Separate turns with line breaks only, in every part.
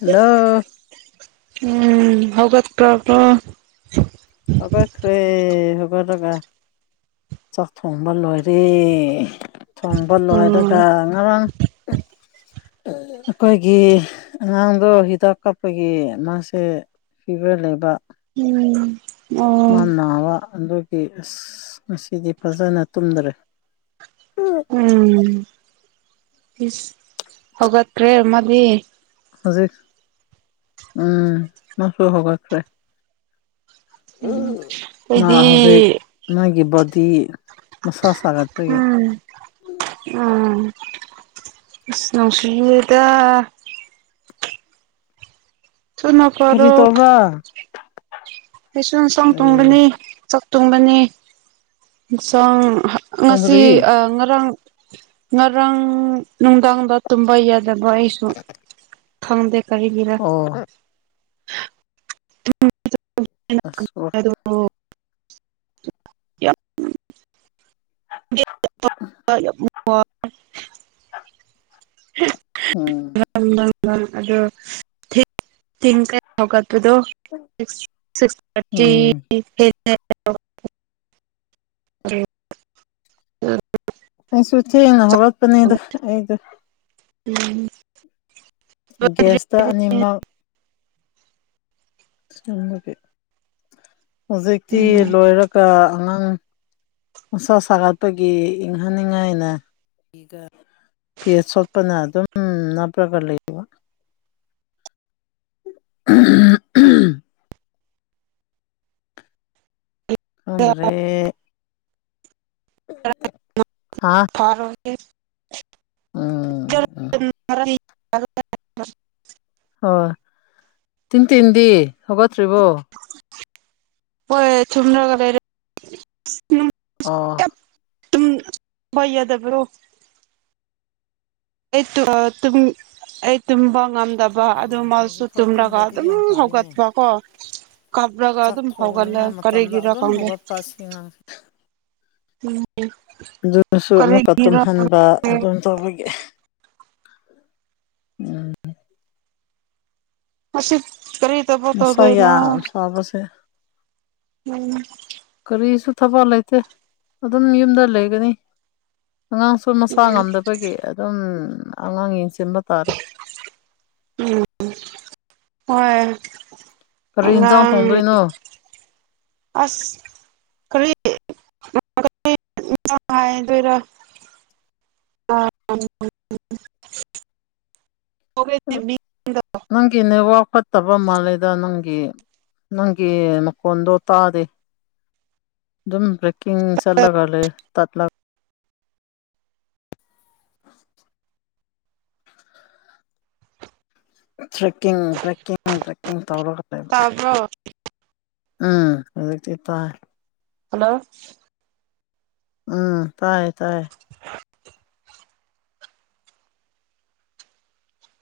Hello.
ꯎꯝ ꯍꯒꯠ ꯄꯥꯔꯕꯣ꯫
ꯍꯧꯒꯠ ꯈ꯭ꯔꯦ ꯍꯧꯒꯠꯂꯒ ꯆꯥꯛ ꯊꯣꯡꯕ ꯂꯣꯏꯔꯦ ꯊꯣꯡꯕ
ꯎꯝ
ꯂꯣꯏꯔꯒ ꯉꯔꯥꯡ ꯑꯩꯈꯣꯏꯒꯤ ꯑꯉꯥꯡꯗꯣ ꯍꯤꯗꯥꯛ ꯀꯥꯞꯄꯒꯤ ꯃꯥꯁꯦ ꯐꯤꯕꯔ ꯂꯩꯕ꯫
ꯎꯝ
ꯃꯥ
ꯑꯣ
ꯅꯥꯕ ꯑꯗꯨꯒꯤ ꯑꯁ ꯉꯁꯤꯗꯤ ꯐꯖꯅ ꯇꯨꯝꯗꯔꯦ
ꯎꯝ ꯏꯁ ꯍꯧꯒꯠꯈ꯭ꯔꯦ ꯑꯃꯗꯤ
ꯍꯧꯖꯤꯛ ꯎꯝ ꯃꯁꯨ ꯍꯧꯒꯠꯈ꯭ꯔꯦ
ꯎꯝ
ꯃꯥ ꯍꯧꯖꯤꯛ
ꯑꯩꯗꯤ
ꯃꯥꯒꯤ ꯕꯣꯗꯤ ꯃꯁꯥ ꯁꯥꯒꯠꯄꯒꯤ
ꯎꯝ ꯎꯝ ꯑꯁ ꯅꯨꯡꯁꯤꯌꯦꯗꯥ ꯊꯨꯅ
ꯀꯔꯤ ꯇꯧꯕ꯭ꯔꯥ
ꯀꯩꯁꯨꯁꯥꯡ [unintelligible]
ꯑꯦ
ꯇꯣꯡꯕꯅꯤ ꯆꯥꯛ ꯇꯣꯡꯕꯅꯤ ꯍ‌ꯦꯟꯁꯥꯡ ꯉꯁꯤ
ꯊꯣꯡꯗ꯭ꯔꯤ
ꯉꯔꯥꯡ ꯉꯔꯥꯡ ꯅꯨꯡꯗꯥꯡꯗ ꯇꯨꯝꯕ ꯌꯥꯗꯕ ꯑꯩꯁꯨ ꯈꯪꯗ ꯀꯔꯤꯒꯤꯔꯥ
ꯑꯣ ꯑꯁ
[unintelligible] ꯎ [unintelligible]
ꯎꯝ
ꯎꯪ ꯂꯪ ꯂꯪ ꯑꯗꯣ [unintelligible] ꯊ‌ꯦꯡꯈꯔ‌ꯦ ꯍꯧꯒꯠꯄꯗꫭ [unintelligible] ꯁꯤꯛꯁ ꯊꯔꯇꯤ
ꯎꯝ ꯑꯩꯁꯨ ꯊꯦꯡꯅ ꯍꯧꯒꯠꯄꯅꯤꯗ ꯑꯩꯗꯣ
ꯎꯝ
ꯒꯦꯁꯇ ꯑꯅꯤꯃꯛ ꯃꯒ [unintelligible] ꯍꯧꯖꯤꯛꯇꯤ ꯂꯣꯏꯔꯛ ꯀ ꯑꯉꯥꯡ ꯃꯁꯥ ꯁꯥꯒꯠꯄꯒꯤ ꯏꯪꯍꯟꯅꯤꯡꯉꯥꯏꯅ ꯐꯤ ꯑꯆꫭꯠꯄꯅ ꯑꯗꯨꯝ ꯅꯞꯂꯒ ꯂꯩ ꯎꯝ [unintelligible] ꯈꯪꯗ꯭ꯔꯦ ꯍꯥ
ꯐꯔ
ꯎꯝ ꯎꯝ
[unintelligible] [unintelligible]
ꯍꯣꯏ ꯇꯤꯟ ꯇꯤꯟꯗꯤ ꯍꯧꯒꯠꯇ꯭ꯔꯤꯕꯣ
ꯍꯣꯏ ꯊꯨꯝꯅꯒ ꯂꯩꯔ ꯎꯝ [unintelligible]
ꯑꯣ
ꯇꯝꯕ ꯌꯥꯗꯕ꯭ꯔꯣ ꯑꯩ ꯑ [unintelligible] ꯇꯨꯝꯕꯉꯝꯗꯕ ꯕ ꯑꯗꯨ
ꯑꯥ
ꯑꯗꯨꯃꯁꯨ
ꯍꯧꯖꯤꯛꯐꯥꯎ
ꯇꯨꯝꯂꯒ
ꯇꯨꯝꯗ꯭ꯔꯗꯤ
ꯑꯗꯨꯝ
ꯌꯥꯝ ꯐꯔꯤꯅꯦ
ꯍꯧꯒꯠꯄ ꯀꯣ ꯀꯥꯞꯂꯒ ꯑꯗꯨꯝ ꯍꯧꯒꯜꯂꯦ ꯀꯔꯤꯒꯤꯔꯥ ꯈꯪꯗꯦ
ꯄꯁꯤꯅ
ꯎꯝ
ꯑꯗꯨꯅꯁꯨ ꯑꯃꯨꯛꯀ
ꯀꯔꯤꯒꯤꯔ
ꯇꯨꯝꯍꯟꯕ ꯑꯗꯨꯝ ꯇꯧꯕꯒꯤ ꯎꯝ
ꯃꯁꯨꯠ [unintelligible] ꯀꯔꯤ ꯇꯕꯛ ꯇꯧꯗꫭꯏꯅꯣ
ꯄꯥꯕꯁꯦ
ꯎꯝ
ꯀꯔꯤꯁꯨ ꯊꯕꯛ ꯂꯩꯇꯦ ꯑꯗꯨꯝ ꯌꯨꯝꯗ ꯂꯩꯒꯅꯤ ꯑꯉꯥꯡ ꯁ꯭ꯀꯨꯜ ꯃꯁꯥ ꯉꯝꯗꯕꯒꯤ ꯑꯗꯨꯝ ꯑꯉꯥꯡ ꯌꯦꯡꯁꯤꯟꯕ ꯇꯥꯔꯦ
ꯎꯝ ꯍꯣꯏ
ꯀꯔꯤ ꯍꯤꯟꯖꯥꯡ
ꯑꯉꯥꯡ
ꯊꫭꯡꯗꯣꯏꯅꯣ
ꯑꯁ ꯀꯔꯤ [unintelligible] ꯍꯥꯏꯗꯣꯏꯔꯥ ꯑꯥ [unintelligible] ꯑꯣꯦ ꯆꯃꯤ [unintelligible]
ꯅꯪꯒꯤ ꯅꯦꯠꯋꯥꯔꯛ ꯐꯠꯇꯕ ꯃꯥꯂꯦꯗ ꯅꯪꯒꯤ ꯅꯪꯒꯤ ꯃꯈꯣꯟꯗꯣ ꯇꯥꯗꯦ ꯑꯗꯨꯝ ꯀꯤꯡ ꯆꯠꯂꯒ ꯂꯩꯌꯦ ꯇꯠ ꯂ [inaudible] ꯇ꯭ꯔꯦꯛꯀꯤꯡ ꯄ꯭ꯔꯦꯛꯀꯤꯡ ꯄ꯭ꯔꯦꯛꯀꯤꯡ ꯇꯧꯔꯒ ꯂꯩꯕ
ꯇꯥꯕ꯭ꯔꯣ
ꯎꯝ ꯍꯟꯗꯛꯇꯤ ꯇꯥꯢ
ꯍꯜꯂꯣ
ꯎꯝ ꯇꯥꯏꯌꯦ ꯇꯥꯏꯌꯦ
[unintelligible]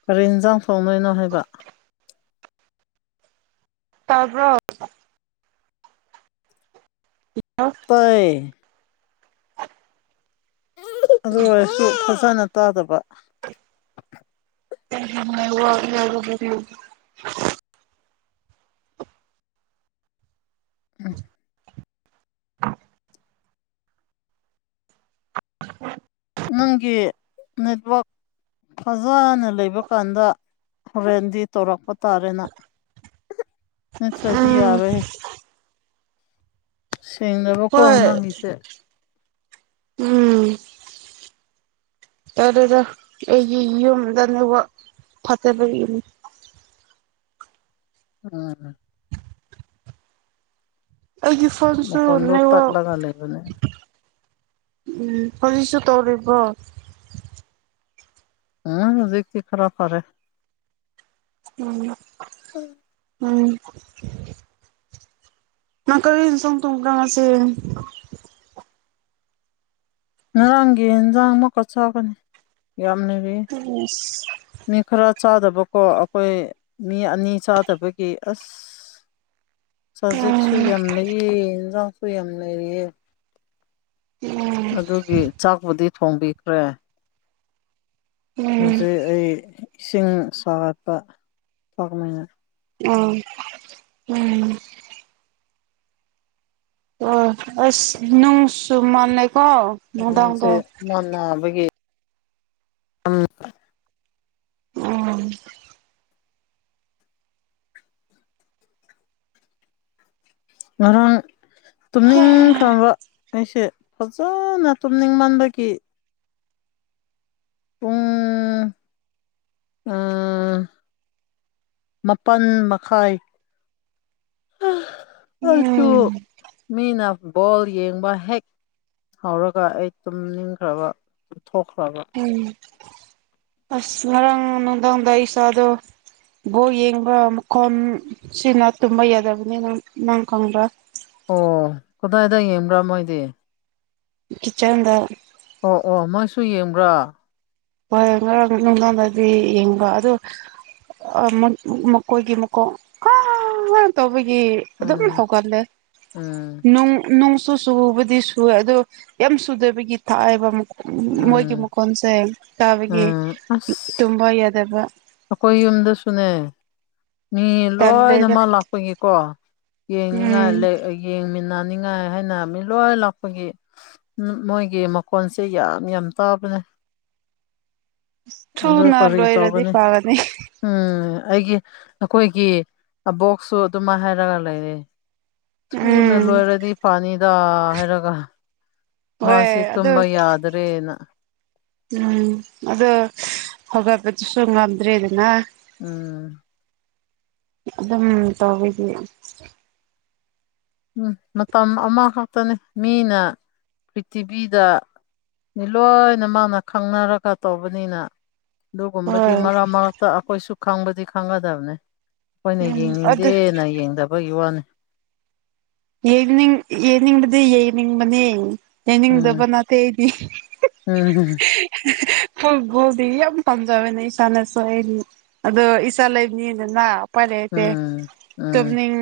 ꯀꯔꯤ ꯌꯦꯟꯁꯥꯡ ꯊꯣꯡꯗꯣꯢꯅꯣ ꯍꯥꯏꯕ
ꯇꯥꯕ꯭ꯔꯣ
ꯇꯥꯢꯌꯦ ꯑꯗꯨ ꯑꯣꯏꯔꯁꯨ ꯐꯖꯅ ꯇꯥꯗꯕ
[unintelligible]
ꯎꯝ
[inaudible] [unintelligible]
ꯅꯪꯒꯤ ꯅꯦꯠꯋꯥꯛ ꯐꯖꯅ ꯂꯩꯕ ꯀꯥꯟꯗ ꯍꯣꯔꯦꯟꯗꯤ ꯇꯧꯔꯛꯄ ꯇꯥꯔꯦꯅ ꯅꯠꯇ꯭ꯔꯗꯤ
ꯎꯝ
ꯌꯥꯔꯣꯏꯍꯦ ꯁꯦꯡꯗꯕ
ꯍꯣꯏ ꯎꯝ ꯇꯜꯂꯦꯗ ꯑꯩꯒꯤ ꯌꯨꯝꯗ ꯅꯦꯠꯋꯥꯛ ꯐꯠꯇꯕꯒꯤꯅꯤ
ꯎꯝ
ꯑꯩꯒꯤ ꯐꯣꯟꯁꯨ
ꯃꯈꯣꯟꯗꯣ
ꯅꯦꯠꯋꯥꯛ
ꯇꯠꯂꯒ ꯂꯩꯕꯅꯦ
ꯎꯝ ꯍꯧꯖꯤꯛꯁꯨ ꯇꯧꯔꯤꯕꯣ
ꯎꯝ ꯍꯧꯖꯤꯛꯇꯤ ꯈꯔ ꯐꯔꯦ
ꯎꯝ ꯎꯝ ꯅꯪ ꯀꯔꯤ ꯌꯦꯟꯁꯥꯡ ꯊꯣꯡꯕ꯭ꯔꯥ ꯉꯁꯤ
ꯉꯔꯥꯡꯒꯤ ꯌꯦꯟꯖꯥꯡ ꯑꯃꯨꯛꯀ ꯆꯥꯒꯅꯤ ꯌꯥꯝ ꯂꯩꯔꯤꯌꯦ
ꯎꯝ
ꯃꯤ ꯈꯔ ꯆꯥꯗꯕꯀꯣ ꯑꯩꯈꯣꯏ ꯃꯤ ꯑꯅꯤ ꯆꯥꯗꯕꯒꯤ ꯑꯁ
[inaudible]
ꯆꯥꯖꯤꯛꯁꯨ ꯌꯥꯝ ꯂꯩꯌꯦ ꯏꯟꯖꯥꯡꯁꯨ ꯌꯥꯝ ꯂꯩꯔꯤꯌꯦ
ꯎꯝ
ꯑꯗꯨꯒꯤ ꯆꯥꯛꯄꯨꯗꯤ ꯊꯣꯡꯕꯤꯈ꯭ꯔꯦ
ꯎꯝ
ꯍꯧꯖꯤꯛ ꯑꯩ ꯏꯁꯤꯡ ꯁꯥꯒꯠꯄ ꯊꯛꯅꯤꯡꯉꯦ
ꯑꯣ ꯎꯝ ꯑꯣ ꯑꯁ ꯅꯨꯡꯁꯨ ꯃꯅꯩꯀꯣ
ꯃꯤꯡꯁꯦ ꯃꯥꯟꯅꯕꯒꯤ
ꯎꯝ
ꯉꯔꯥꯡ ꯇꯨꯝꯅꯤꯡꯈ꯭ꯔꯕ ꯑꯩꯁꯦ ꯐꯖꯅ ꯇꯨꯝꯅꯤꯡꯃꯟꯕꯒꯤ ꯄꯨꯡ ꯑꯥ ꯃꯥꯄꯜ ꯃꯈꯥꯏ ꯑꯗꯣ
ꯎꯝ
ꯃꯤꯅꯥ ꯕꯣꯜ ꯌꯦꯡꯕ ꯍꯦꯛ ꯍꯧꯔꯒ ꯑꯩ ꯇꯨꯝꯅꯤꯡꯈ꯭ꯔꯕ ꯊꯣꯛꯈ꯭ꯔꯕ
ꯎꯝ ꯑꯁ ꯉꯔꯥꯡ ꯅꯨꯡꯗꯥꯡꯗ ꯏꯁꯥꯗꯣ ꯕꯣꯟ ꯌꯦꯡꯕ ꯃꯈꯣꯟ ꯁꯤꯅ ꯇꯨꯝꯕ ꯌꯥꯗꯕꯅꯤ ꯅꯪ ꯈꯪꯕ꯭ꯔꯥ
ꯑꯣ ꯀꯗꯥꯏꯗ ꯌꯦꯡꯕ꯭ꯔꯥ ꯃꯣꯏꯗꯤ
ꯀꯤꯆꯟꯗ
ꯑꯣ ꯑꯣ ꯃꯣꯏꯁꯨ ꯌꯦꯡꯕ꯭ꯔ
ꯍꯣꯏ ꯉꯔꯥꯡ ꯅꯨꯡꯗꯥꯡꯗꯗꯤ ꯌꯦꯡꯕ ꯑꯗꯨ ꯑ ꯃ ꯃꯀꯣꯏꯒꯤ ꯃꯀꯣꯛ ꯑꯥ ꯇꯧꯕꯒꯤ ꯑꯗꯨꯝ
ꯎꯝ
ꯍꯧꯒꯠꯂꯦ
ꯎꯝ
ꯅꯨꯡ ꯅꯨꯡꯁ ꯁꯨ ꯁꯨꯨꯕꯗꯤ ꯁꯨꯋꯦ ꯑꯗꯣ ꯌꯥꯝ ꯁꯨꯗꯕꯒꯤ ꯊꯥꯏꯑꯦꯕ ꯃꯈ‌ꯣ ꯃꯣꯏꯒꯤ
ꯎꯝ
ꯃꯈꯣꯟꯁꯦ ꯇꯥꯕꯒꯤ
ꯎꯝ ꯑꯁ
ꯇꯨꯝꯕ ꯌꯥꯗꯕ
ꯑꯩꯈꯣꯏ ꯌꯨꯝꯗꯁꯨꯅꯦ ꯃꯤ
ꯇꯜꯂꯦꯗ
ꯂꯣꯏꯅꯃꯛ ꯂꯥꯛꯄꯒꯤꯀꯣ ꯌꯦꯡꯅꯤꯡꯉꯥꯏ
ꯎꯝ
ꯌꯦꯡꯃꯤꯟꯅꯅꯤꯡꯉꯥꯏ ꯍꯥꯏꯅ ꯃꯤ ꯂꯣꯏ ꯂꯥꯛꯄꯒꯤ ꯃꯣꯏꯒꯤ ꯃꯈꯣꯟꯁꯦ ꯌꯥꯝ ꯌꯥꯝ ꯇꯥꯕꯅꯦ ꯑꯗꯨ
ꯊꯨꯅ
ꯀꯔꯤ
ꯂꯣꯏꯔꯗꯤ
ꯇꯧꯒꯅꯤ
ꯐꯒꯅꯤ
ꯎꯝ ꯑꯩꯒꯤ ꯅꯈꯣꯏꯒꯤ ꯑꯕꯣꯛꯁꯨ ꯑꯗꯨꯝꯃꯥꯏꯅ ꯍꯥꯏꯔꯒ ꯂꯩꯔꯦ ꯊꯨꯅ
ꯎꯝ
ꯂꯣꯏꯔꯗꯤ ꯐꯅꯤꯗ ꯍꯥꯏꯔꯒ
ꯍꯣꯏ
ꯃꯥꯁꯤ
ꯑꯗꯨ
ꯇꯨꯝꯕ ꯌꯥꯗ꯭ꯔꯦꯅ
ꯎꯝ ꯑꯗꯣ ꯍꯧꯒꯠꯄꯗꯨꯁꯨ ꯉꯝꯗ꯭ꯔꯦꯗꯅ
ꯎꯝ
ꯑꯗꯨꯝ ꯇꯧꯋꯤꯗꯤ
ꯎꯝ ꯃꯇꯝ ꯑꯃꯈꯛꯇꯅꯤ ꯃꯤꯅ ꯄ꯭ꯔꯤꯊꯤꯕꯤꯗ ꯂꯣꯏꯅꯃꯛꯅ ꯈꯪꯅꯔꯒ ꯇꯧꯕꯅꯤꯅ ꯑꯗꯨꯒꯨꯝꯕꯗꯤ
ꯍꯣꯏ
ꯃꯔꯛ ꯃꯔꯛꯇ ꯑꯩꯈꯣꯏꯁꯨ ꯈꯪꯕꯗꯤ ꯈꯪꯒꯗꯕꯅꯤ ꯈ‌ꯣꯏꯅ
ꯎꯝ ꯑꯗꯨ
ꯌꯦꯡꯅꯤꯡꯗꯦꯅ ꯌꯦꯡꯗꯕꯒꯤ ꯋꯥꯅꯤ
ꯌꯦꯜꯅꯤꯡ ꯌꯦꯅꯤꯡꯗꯤ ꯌꯦꯜꯅꯤꯡꯕꯅ‌ꯦ ꯌ‌ꯦꯡꯅꯤꯡꯗꯕ
ꯎꯝ
ꯅꯠꯇꯦ ꯑꯩꯗꯤ
ꯎꯝ
ꯈ‌ꯣꯏꯒꯨꯗꯤ ꯌꯥꯝ ꯄꯥꯝꯖꯕꯦꯅꯦ ꯏꯁꯥꯅ ꯁ‌ꯣꯛꯑꯦꯗꯤ ꯑꯗꯣ ꯏꯁꯥ ꯂꯩꯕꯅꯤꯗꯅ ꯎꯄꯥꯏ ꯂꯩꯔꯛꯇ‌ꯦ
ꯎꯝ ꯎꯝ
ꯇꯨꯝꯅꯤꯡ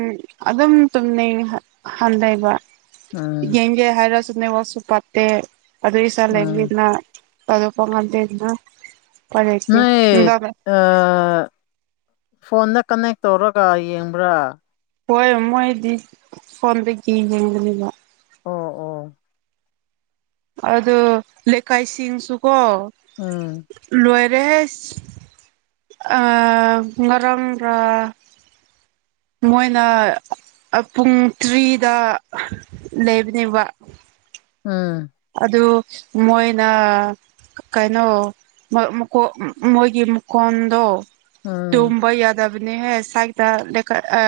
ꯑꯗꯨꯝ ꯇꯨꯝꯅꯤꯡꯍꯟ ꯍꯟꯗ‌ꯦꯕ
ꯎꯝ
ꯌꯦꯡꯒꯦ ꯍꯥꯏꯔꯁꯨ ꯇꯨꯝꯅꯤꯡꯋꯥꯁꯨ ꯄꯠꯇꯦ ꯑꯗꯨ ꯏꯆꯥ
ꯎꯝ
ꯂꯩꯕꯅꯤꯅ ꯊꯥꯗ‌ꯣꯛꯄ ꯉꯝꯗꯦꯗꯅ ꯎꯄꯥꯏ ꯂꯩꯇꯦ
ꯅ‌ꯣꯏ ꯐꯣꯟꯗ ꯀꯟꯅꯦꯛ ꯇꯧꯔꯒ ꯌꯦꯡꯕ꯭ꯔꯥ
ꯍꯣꯏ ꯃꯣꯏꯗꯤ ꯐꯣꯟꯗꯒꯤ ꯌꯦꯡꯕꯅꯦꯕ
ꯑꯣ ꯑꯣ
ꯑꯗ‌ꯣ ꯂꯩꯀꯥꯏꯁꯤꯡꯁꯨꯀꯣ
ꯎꯝ
ꯂꯣꯏꯔꯦꯍ‌ꯦꯁ ꯑꯥ ꯉꯔꯥꯡ ꯔ ꯃꯣꯏꯅ ꯄꯨꯡ ꯇ꯭ꯔꯤꯗ ꯂꯩꯕꯅꯦꯕ
ꯎꯝ
ꯑꯗꯨ ꯃꯣꯏꯅ ꯀꯩꯅꯣ [unintelligible] ꯃꯣꯏꯒꯤ ꯃꯈ‌ꯣꯟꯗꯣ
ꯎꯝ
ꯇꯨꯝꯕꯥ ꯌꯥꯗꯕꯅ‌ꯦꯍ‌ꯦ ꯁꯥꯏꯗ ꯂ‌ꯦꯞꯈꯠ ꯑ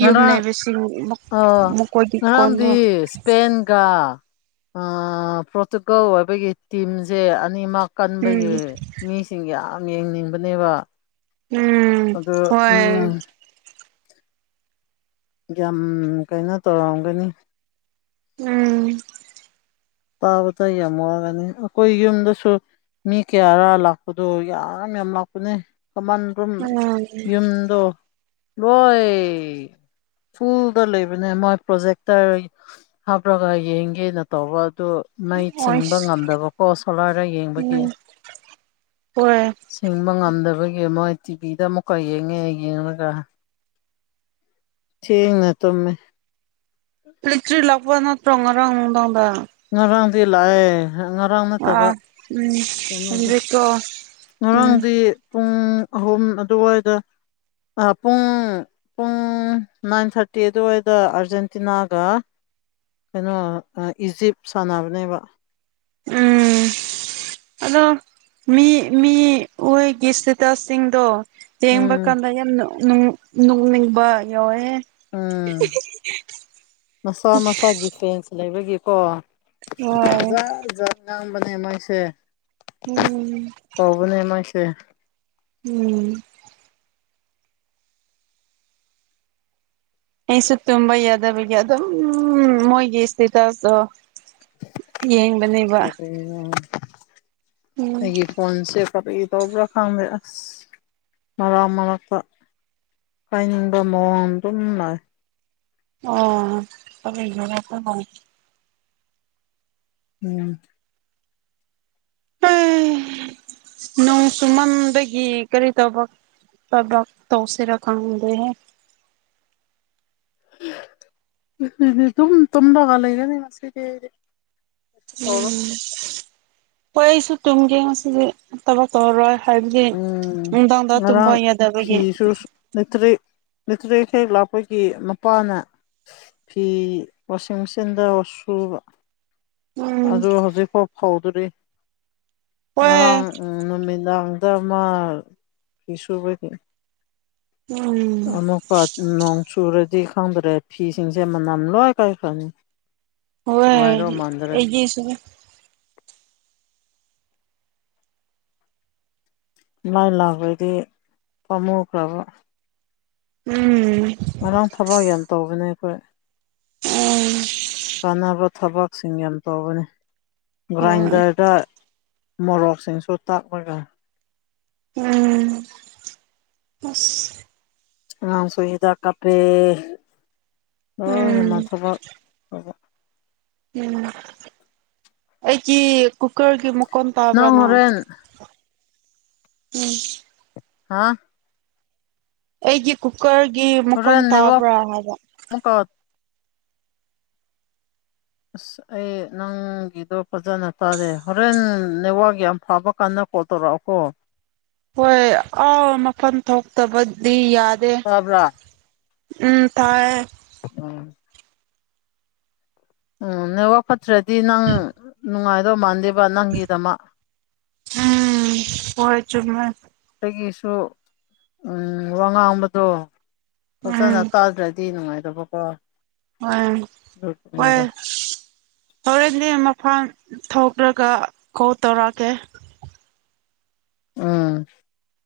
ꯉꯔꯥꯡ
ꯌꯨꯝꯅꯩꯕꯁꯤꯡ ꯃ ꯃꯈꯣꯏꯒꯤ ꯀꯣꯟꯗꯣ
ꯄꯦꯟꯒ ꯑꯥ ꯄꯣꯔꯇꯨꯒꯜ ꯑꯣꯏꯕꯒꯤ ꯇꯤꯝꯖ‌ꯦ ꯑꯅꯤꯃꯛ ꯀꯟꯕꯒꯤ
ꯎꯝ
ꯃꯤꯁꯤꯡ ꯌꯥꯝ ꯌꯦꯡꯅꯤꯡꯕꯅꯦꯕ
ꯎꯝ
ꯑꯗꯨ ꯎꯝ
ꯍꯣꯏ
ꯌꯥꯝ ꯀꯩꯅꯣ ꯇꯧꯔꯝꯒꯅꯤ
ꯎꯝ
ꯇꯥꯕꯇ ꯌꯥꯝ ꯋꯥꯒꯅꯤ ꯑꯩꯈꯣꯏ ꯌꯨꯝꯗꯁꯨ ꯃꯤ ꯀꯌꯥꯔ ꯂꯥꯛꯄꯗꯣ ꯌꯥꯝ ꯌꯥꯝ ꯂꯥꯛꯄꯅꯦ ꯀꯃꯟ ꯔꯨꯝ
ꯎꯝ
ꯌꯨꯝꯗꯣ ꯂꯣꯏ ꯐꯨꯜꯗ ꯂꯩꯕꯅꯦ ꯃꯣꯏ ꯄ꯭ꯔꯣꯖꯦꯛꯇꯔ ꯍꯥꯞꯔꯒ ꯌꯦꯡꯒꯦꯅ ꯇꯧꯕ ꯑꯗꯨ ꯃꯩ ꯆꯤꯡꯕ
ꯑꯣꯏꯁ
ꯉꯝꯗꯕꯀꯣ ꯁꯣꯂꯥꯔꯗꯩ ꯌꯦꯡꯕꯒꯤ
ꯎꯝ ꯍꯣꯏ
ꯁꯤꯡꯕ ꯉꯝꯗꯕꯒꯤ ꯃꯣꯏ ꯇꯤꯚꯤꯗ ꯑꯃꯨꯛꯀ ꯌꯦꯡꯉꯦ ꯌꯦꯡꯂꯒ ꯊꯦꯡꯅ ꯇꯨꯝꯃꯦ
ꯑꯦꯂꯦꯇ꯭ꯔꯤꯛ ꯂꯥꯛꯄ ꯅꯠꯇ꯭ꯔꯣ ꯉꯔꯥꯡ ꯅꯨꯡꯗꯥꯡꯗ
ꯉꯔꯥꯡꯗꯤ ꯂꯥꯛꯑꯦ ꯉꯔꯥꯡ ꯅꯠꯇꯕ
ꯑꯥ ꯎꯝ
ꯀꯩꯅꯣꯗꯣ
ꯍꯧꯖꯤꯛꯀꯣ ꯎꯝ
ꯉꯔꯥꯡꯗꯤ ꯄꯨꯡ ꯑꯍꯨꯝ ꯑꯗꯨꯋꯥꯏꯗ ꯄꯨꯡ ꯄꯨꯡ ꯅꯥꯏꯟ ꯊꯥꯔꯇꯤ ꯑꯗꯨꯋꯥꯏꯗ ꯑꯥꯔꯖꯦꯟꯇꯤꯅꯥꯒ ꯀꯩꯅꯣ ꯏꯖꯤꯞ ꯁꯥꯟꯅꯕꯅꯦꯕ
ꯎꯝ ꯑꯗꯣ ꯃꯤ ꯃꯤ ꯑꯣꯢꯒꯤ ꯏꯁꯇꯦꯇꯁ ꯁꯤꯡꯗꯣ ꯌꯦꯡꯕ
ꯎꯝ
ꯀꯥꯟꯗ ꯌꯥꯝ ꯅꯣꯛꯅꯤꯡꯕ ꯌꯥꯎꯋꯦꯍꯦ
ꯎꯝ ꯃꯁꯥ ꯃꯁꯥꯒꯤ ꯐꯦꯟꯁ ꯂꯩꯕꯒꯤꯀꯣ
ꯍꯣꯏ
ꯖꯥ ꯖꯥ ꯉꯥꯡꯕꯅꯦ ꯃꯣꯏꯁꯦ
ꯎꯝ
ꯇꯧꯕꯅꯦ ꯃꯣꯢꯀꯤ
ꯎꯝ ꯑꯩꯁꯨ ꯇꯨꯝꯕ ꯌꯥꯗꯕꯒꯤ ꯑꯗꯨꯝ ꯃꯣꯏꯒꯤ ꯏꯁꯇꯦꯇꯁꯇꯣ ꯌꯦꯡꯕꯅꯤ ꯋꯥ
ꯑꯣ ꯑꯩꯒꯤ ꯐꯣꯟꯁꯦ ꯀꯔꯤ ꯇꯧꯕ꯭ꯔꯥ ꯈꯪꯗꯦ ꯑꯁ ꯃꯔꯛ ꯃꯔꯛꯇ ꯄꯥꯏꯅꯤꯡꯕ ꯃꯑꯣꯡ ꯑꯗꯨꯝ ꯅꯥꯏ
ꯑꯣ ꯏꯔꯁꯨ [unintelligible]
ꯎꯝ
ꯅꯣꯡ ꯁꯨꯃꯟꯗꯒꯤ ꯀꯔꯤ ꯇꯕꯛ ꯊꯕꯛ ꯇꯧꯁꯤꯔꯥ ꯈꯪꯗꯦꯍꯦ
ꯉꯁꯤꯗꯤ ꯗꯨꯝ ꯇꯨꯝꯂꯒ ꯂꯩꯔꯦꯅꯦ ꯉꯁꯤꯗꯤ ꯀꯩꯁꯨ ꯇꯧꯔꯣꯏ
ꯎꯝ ꯍꯣꯏ ꯑꯩꯁꯨ ꯇꯨꯝꯒꯦ ꯉꯁꯤꯗꯤ ꯊꯕꯛ ꯇꯧꯔꯔꯣꯏ ꯍꯥꯏꯕꯗꯤ
ꯎꯝ
ꯅꯨꯡꯗꯥꯡꯗ ꯇꯨꯝꯕ ꯌꯥꯗꯕꯒꯤ
ꯂꯩꯇ꯭ꯔꯦꯠ ꯂꯩꯇ꯭ꯔꯦꯠ ꯍꯦꯛ ꯂꯥꯛꯄꯒꯤ ꯃꯄꯥꯅ ꯐꯤ ꯋꯥꯁꯤꯡ ꯃꯦꯆꯤꯟꯗ ꯁꯨꯕ
ꯎꯝ
ꯑꯗꯨ ꯍꯧꯖꯤꯛꯐꯥꯎ ꯐꯥꯎꯗ꯭ꯔꯤ ꯉꯔꯥꯡ
ꯍꯣꯏ
ꯅꯨꯃꯤꯗꯥꯡꯗ ꯃꯥ ꯀꯁꯨꯕꯗꯤ
ꯎꯝ
ꯑꯃꯨꯛꯀ ꯅꯣꯡ ꯆꯨꯔꯗꯤ ꯈꯪꯗ꯭ꯔꯦ ꯐꯤꯁꯤꯡꯁꯦ ꯃꯅꯝ ꯂꯣꯏ ꯀꯥꯏ ꯈꯪꯉꯤ ꯅꯨꯡꯉꯥꯏꯗꯣ ꯃꯗ꯭ꯔꯦ
ꯌꯦꯁꯨꯒ
ꯃꯥꯏ ꯂꯥꯛꯑꯗꯤ ꯄꯥꯝꯃꯨꯈ꯭ꯔꯕ
ꯎꯝ
ꯉꯔꯥꯡ ꯊꯕꯛ ꯌꯥꯝ ꯇꯧꯕꯅꯦ ꯑꯩꯈꯣꯏ
ꯎꯝ
ꯀꯥꯟꯅꯕ ꯊꯕꯛꯁꯤꯡ ꯌꯥꯝ ꯇꯧꯕꯅꯤ
ꯍꯣꯏ
ꯒ꯭ꯔꯥꯏꯟꯗꯔꯗ ꯃꯣꯔꯣꯛꯁꯤꯡꯁꯨ ꯇꯥꯛꯂꯒ
ꯎꯝ ꯑꯁ
ꯑꯉꯥꯡꯁꯨ ꯍꯤꯗꯥꯛ ꯀꯥꯞꯄꯦ ꯂꯣꯏꯅꯃꯛ
ꯎꯝ
ꯊꯕꯛ ꯊꯧꯕ
ꯎꯝ ꯑꯩꯒꯤ ꯀꯨꯀꯔꯒꯤꯨ ꯃꯈꯣꯟ ꯇꯥꯕꯔ ꯅꯪ ꯎꯝ
ꯍꯥꯥ
ꯑꯩꯒꯤ ꯀꯨꯀꯔꯒꯤ ꯃꯈꯣꯟ ꯇꯥꯕ꯭ꯔꯥ ꯍꯥꯏꯕ
ꯃꯨꯛꯀꯥ ꯑꯁ ꯑꯩ ꯅꯪꯒꯤꯗꯣ ꯐꯖꯅ ꯇꯥꯔꯦ ꯍꯣꯔꯦꯟ ꯅꯦꯋꯥꯛ ꯌꯥꯝ ꯐꯕ ꯀꯥꯟꯅ ꯀꯣꯇꯔ ꯀꯣ
ꯍꯣꯏ ꯑꯥ ꯃꯐꯝ ꯊꯣꯛꯇꯕꯗꯤ ꯌꯥꯗꯦ
ꯇꯥꯕ꯭ꯔꯥ
ꯎꯝ ꯇꯥꯏ
ꯎꯝ ꯎꯝ ꯅꯦꯛꯋ꯭ꯔꯛ ꯐꯠꯇ꯭ꯔꯗꯤ ꯅꯪ ꯅꯨꯡꯉꯥꯏꯗꯧ ꯃꯥꯟꯗꯦꯕ ꯅꯪꯒꯤꯗꯃꯛ
ꯎꯝ ꯍꯣꯏ ꯆꯨꯝꯃꯦ
ꯑꯩꯒꯤꯁꯨ ꯎꯝ ꯋꯥ ꯉꯥꯡꯕꯗꯣ
ꯎꯝ
ꯐꯖꯅ ꯇꯥꯗ꯭ꯔꯗꯤ ꯅꯨꯡꯉꯥꯏꯗꯕꯀꯣ
ꯍꯣꯏ ꯍꯣꯏ ꯍꯣꯔꯦꯟꯗꯤ ꯃꯐꯥꯟ ꯊꯣꯛꯔꯒ ꯀꯣꯜ ꯇꯧꯔꯛꯑꯒꯦ
ꯎꯝ